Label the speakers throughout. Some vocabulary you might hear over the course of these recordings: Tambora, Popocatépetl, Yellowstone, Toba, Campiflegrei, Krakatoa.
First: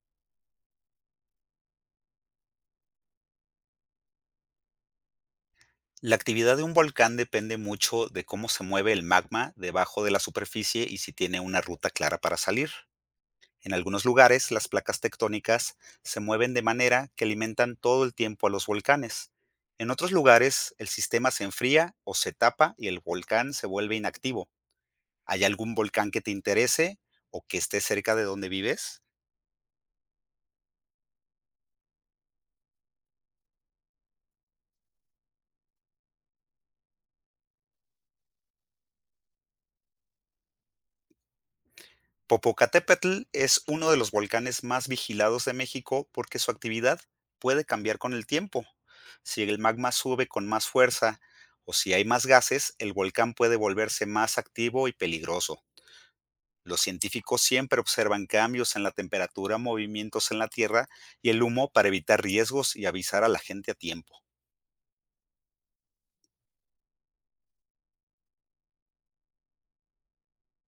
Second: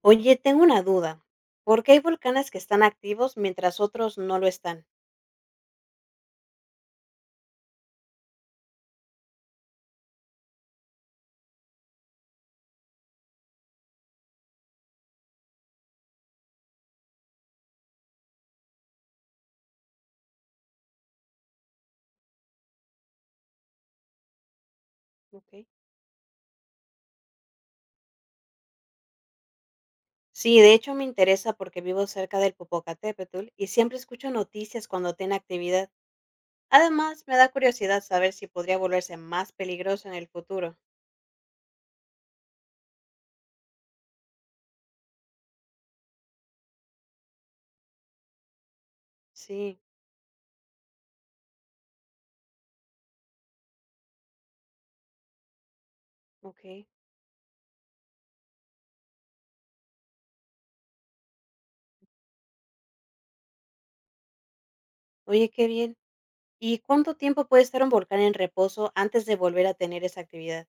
Speaker 1: Oye, tengo una duda. ¿Por qué hay volcanes que están activos mientras otros no lo están?
Speaker 2: La actividad de un volcán depende mucho de cómo se mueve el magma debajo de la superficie y si tiene una ruta clara para salir. En algunos lugares, las placas tectónicas se mueven de manera que alimentan todo el tiempo a los volcanes. En otros lugares, el sistema se enfría o se tapa y el volcán se vuelve inactivo. ¿Hay
Speaker 1: Ok.
Speaker 2: algún volcán que te interese o que esté cerca de donde vives?
Speaker 1: Sí, de hecho me interesa porque vivo cerca del Popocatépetl y siempre escucho noticias cuando tiene actividad. Además, me da curiosidad saber si podría volverse más peligroso en el futuro.
Speaker 2: Popocatépetl es uno de los volcanes más vigilados de México porque su actividad puede cambiar con el tiempo. Si el
Speaker 1: Sí.
Speaker 2: magma sube con más fuerza o si hay más gases, el volcán puede volverse más activo y peligroso.
Speaker 1: Ok.
Speaker 2: Los científicos siempre observan cambios en la temperatura, movimientos en la tierra y el humo para evitar riesgos y avisar a la gente a tiempo.
Speaker 1: Oye, qué bien. ¿Y cuánto tiempo puede estar un volcán en reposo antes de volver a tener esa actividad?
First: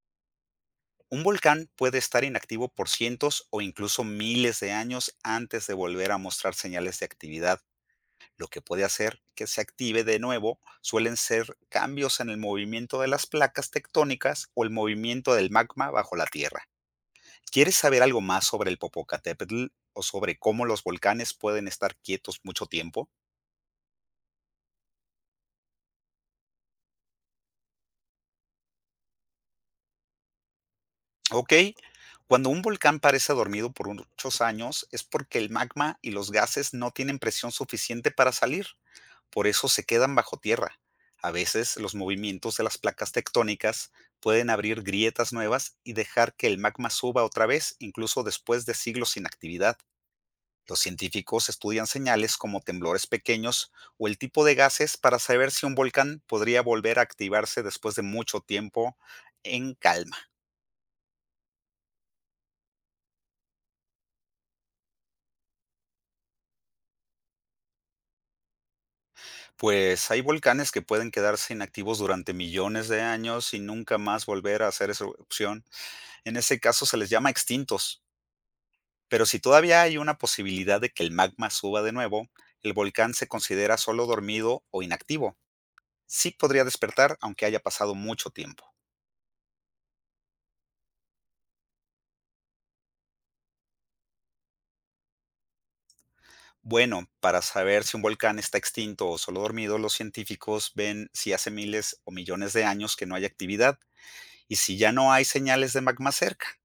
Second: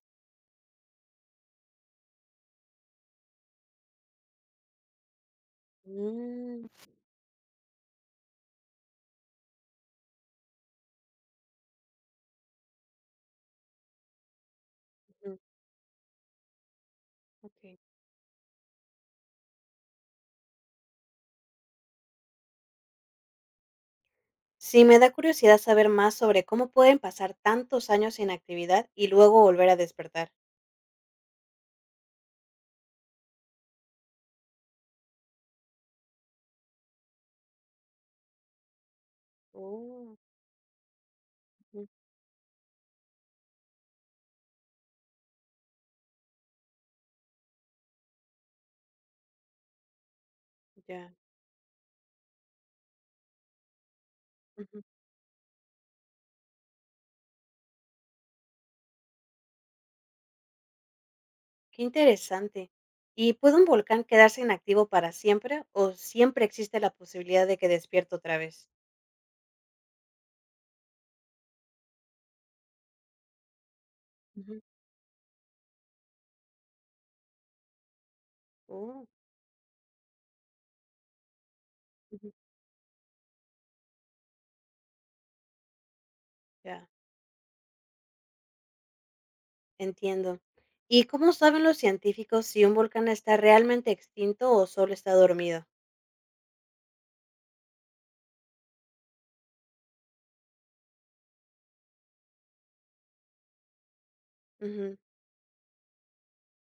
Speaker 2: Un volcán puede estar inactivo por cientos o incluso miles de años antes de volver a mostrar
Speaker 1: Mm,
Speaker 2: señales de actividad. Lo que puede hacer que se active de nuevo suelen ser cambios en el movimiento de las placas tectónicas o el movimiento
Speaker 1: Ujú.
Speaker 2: del magma bajo la tierra. ¿Quieres
Speaker 1: Ok.
Speaker 2: saber algo más sobre el Popocatépetl o sobre cómo los volcanes pueden estar quietos mucho tiempo?
Speaker 1: Sí, me da curiosidad saber más sobre cómo pueden pasar tantos años sin actividad y luego volver a despertar.
Speaker 2: Ok, cuando un volcán parece dormido por muchos años es porque el magma y los gases no tienen presión suficiente para salir. Por eso se quedan
Speaker 1: Oh,
Speaker 2: bajo tierra. A veces
Speaker 1: ujú,
Speaker 2: los movimientos de las placas tectónicas pueden abrir grietas nuevas y dejar que el magma suba otra vez, incluso después de siglos sin actividad. Los
Speaker 1: ya.
Speaker 2: científicos estudian señales como temblores pequeños o el tipo de
Speaker 1: Ujú.
Speaker 2: gases para saber si un volcán podría volver a activarse después de mucho tiempo en calma.
Speaker 1: Qué interesante. ¿Y puede un volcán quedarse inactivo para siempre o siempre existe la posibilidad de que despierte otra vez?
Speaker 2: Pues hay volcanes que pueden quedarse inactivos durante millones de años y nunca más
Speaker 1: Ujú.
Speaker 2: volver a hacer esa erupción. En ese caso se les llama extintos.
Speaker 1: Oh,
Speaker 2: Pero si todavía hay una posibilidad de que el magma suba de nuevo,
Speaker 1: ujú,
Speaker 2: el volcán se considera solo dormido o inactivo. Sí podría
Speaker 1: ya,
Speaker 2: despertar aunque haya pasado mucho tiempo.
Speaker 1: entiendo. ¿Y cómo saben los científicos si un volcán está realmente extinto o solo está dormido?
Speaker 2: Bueno, para saber si un volcán está extinto o solo dormido, los científicos ven si hace miles o millones de años que no hay actividad y si ya
Speaker 1: Ujú.
Speaker 2: no hay señales de magma cerca.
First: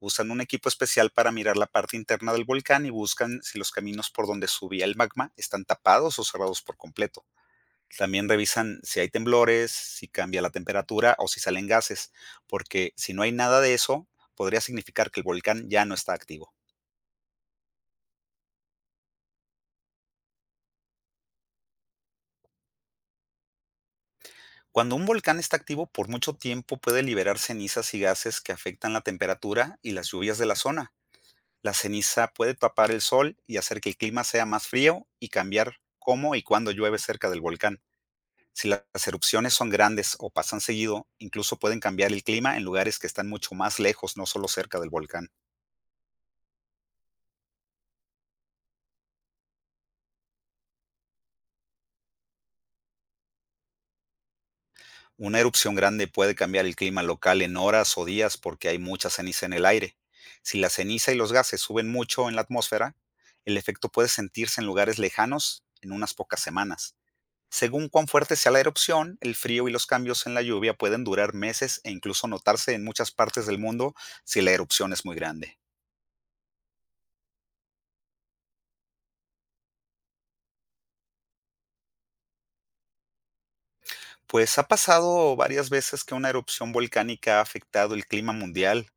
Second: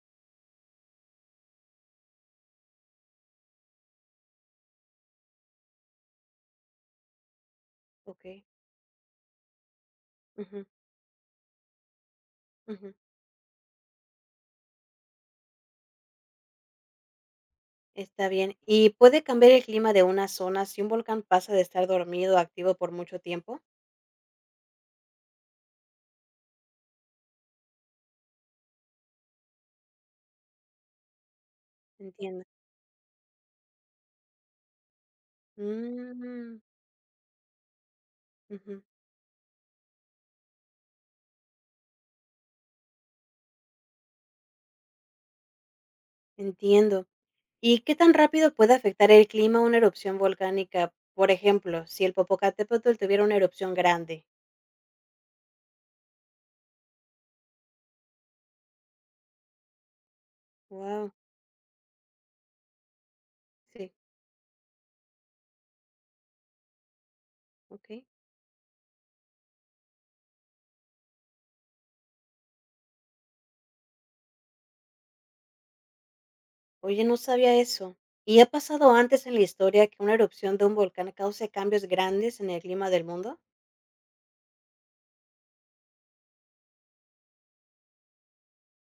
Speaker 2: Usan un equipo especial para mirar la parte interna del volcán y buscan si los caminos por donde subía el magma están tapados o cerrados por completo.
Speaker 1: Ok.
Speaker 2: También revisan si hay temblores, si cambia la
Speaker 1: Ujú,
Speaker 2: temperatura o si salen gases, porque
Speaker 1: ujú.
Speaker 2: si no hay nada de eso, podría significar que el volcán ya no está activo.
Speaker 1: Está bien. ¿Y puede cambiar el clima de una zona si un volcán pasa de estar dormido o activo por mucho tiempo?
Speaker 2: Cuando un volcán está activo por mucho tiempo puede liberar cenizas y gases que afectan la temperatura y las lluvias de la zona. La ceniza
Speaker 1: Entiendo.
Speaker 2: puede tapar el sol y hacer que el clima sea más frío y cambiar cómo y
Speaker 1: Mm,
Speaker 2: cuándo llueve cerca del volcán. Si
Speaker 1: Ujú.
Speaker 2: la- Las erupciones son grandes o pasan seguido, incluso pueden cambiar el clima en lugares que están mucho más lejos, no solo cerca del volcán.
Speaker 1: Entiendo. ¿Y qué tan rápido puede afectar el clima una erupción volcánica? Por ejemplo, si el Popocatépetl tuviera una erupción grande.
Speaker 2: Una erupción grande puede cambiar el clima local en horas o días porque hay mucha ceniza en el aire. Si la ceniza
Speaker 1: Wow,
Speaker 2: y los gases suben mucho en la atmósfera, el efecto
Speaker 1: sí,
Speaker 2: puede sentirse en lugares lejanos en unas pocas semanas. Según
Speaker 1: ok.
Speaker 2: cuán fuerte sea la erupción, el frío y los cambios en la lluvia pueden durar meses e incluso notarse en muchas partes del mundo si la erupción es muy grande.
Speaker 1: Oye, no sabía eso. ¿Y ha pasado antes en la historia que una erupción de un volcán cause cambios grandes en el clima del mundo?
Speaker 2: Pues ha pasado varias veces que una erupción volcánica ha afectado el clima mundial,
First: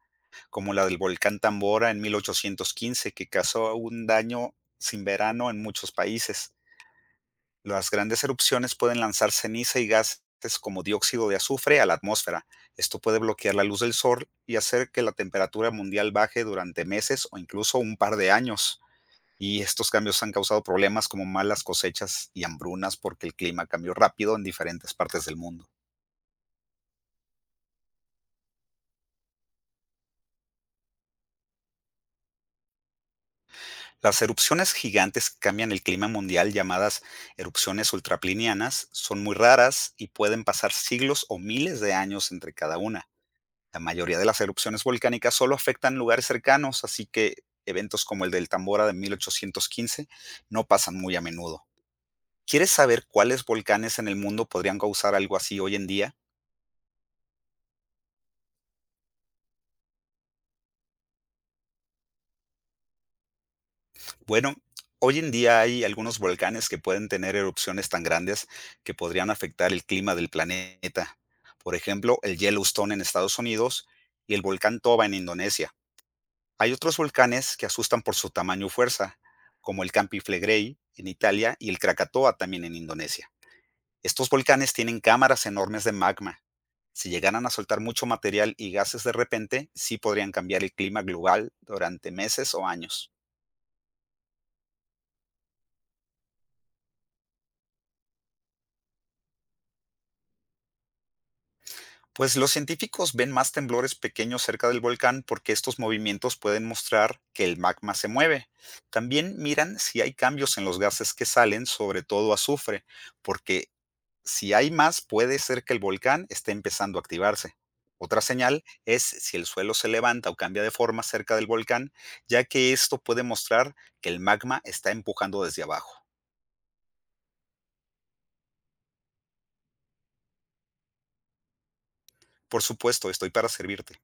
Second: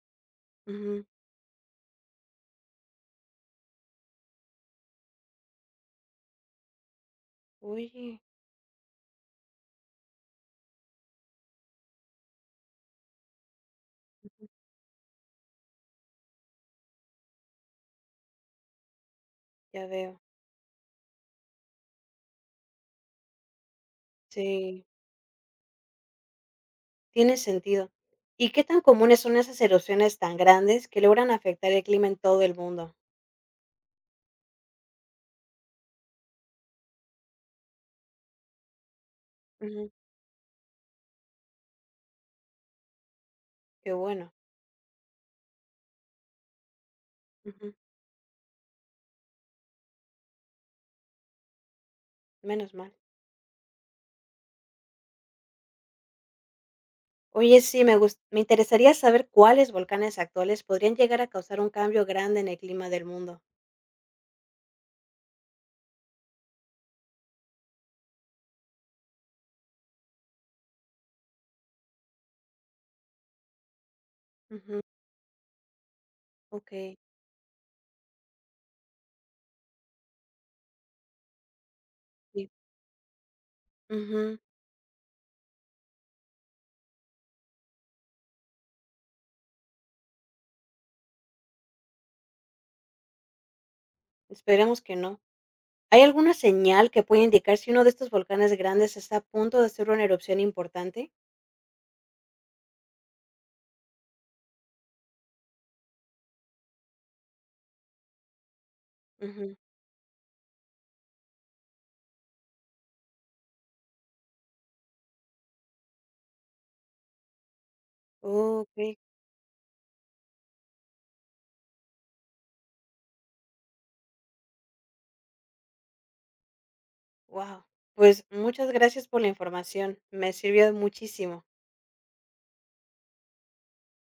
Speaker 2: como la del
Speaker 1: Ujú.
Speaker 2: volcán Tambora en 1815, que causó un daño sin verano en muchos países. Las
Speaker 1: Oye,
Speaker 2: grandes erupciones pueden lanzar ceniza y gases como dióxido de azufre a la atmósfera. Esto puede bloquear la luz del sol y hacer que la temperatura mundial baje durante meses o incluso un par de años. Y
Speaker 1: ya
Speaker 2: estos
Speaker 1: veo.
Speaker 2: cambios han causado problemas como malas cosechas y hambrunas porque el clima cambió rápido en
Speaker 1: Sí.
Speaker 2: diferentes partes del mundo.
Speaker 1: Tiene sentido. ¿Y qué tan comunes son esas erupciones tan grandes que logran afectar el clima en todo el mundo?
Speaker 2: Las erupciones gigantes que cambian el clima mundial, llamadas erupciones ultraplinianas, son muy
Speaker 1: Ujú.
Speaker 2: raras y pueden pasar siglos o miles de años entre cada una. La
Speaker 1: Qué
Speaker 2: mayoría de
Speaker 1: bueno.
Speaker 2: las erupciones volcánicas solo afectan lugares cercanos, así que
Speaker 1: Ujú.
Speaker 2: eventos como el del Tambora de 1815 no pasan muy a menudo. ¿Quieres
Speaker 1: Menos mal.
Speaker 2: saber cuáles volcanes en el mundo podrían causar algo así hoy en día?
Speaker 1: Oye, sí, me interesaría saber cuáles volcanes actuales podrían llegar a causar un cambio grande en el clima del mundo.
Speaker 2: Bueno, hoy en día hay algunos volcanes que pueden tener erupciones tan grandes que podrían afectar el clima del planeta. Por ejemplo, el Yellowstone en Estados Unidos y el volcán
Speaker 1: Ujú.
Speaker 2: Toba en Indonesia.
Speaker 1: Ok,
Speaker 2: Hay otros volcanes que asustan por su tamaño y fuerza, como el Campiflegrei en Italia y el Krakatoa
Speaker 1: sí.
Speaker 2: también en Indonesia. Estos
Speaker 1: Ujú.
Speaker 2: volcanes tienen cámaras enormes de magma. Si llegaran a soltar mucho material y gases de repente, sí podrían cambiar el clima global durante meses o años.
Speaker 1: Esperemos que no. ¿Hay alguna señal que pueda indicar si uno de estos volcanes grandes está a punto de hacer una erupción importante?
Speaker 2: Pues los científicos ven más temblores pequeños cerca del volcán porque estos movimientos pueden mostrar que el magma se mueve. También
Speaker 1: Ujú.
Speaker 2: miran si hay cambios en los gases que salen, sobre todo azufre, porque si hay más puede ser que el volcán esté empezando a activarse. Otra señal
Speaker 1: Ok,
Speaker 2: es si el suelo se levanta o cambia de forma cerca del volcán, ya que esto puede mostrar que el magma está empujando desde abajo.
Speaker 1: wow. Pues muchas gracias por la información. Me sirvió muchísimo.
Speaker 2: Por supuesto, estoy para servirte.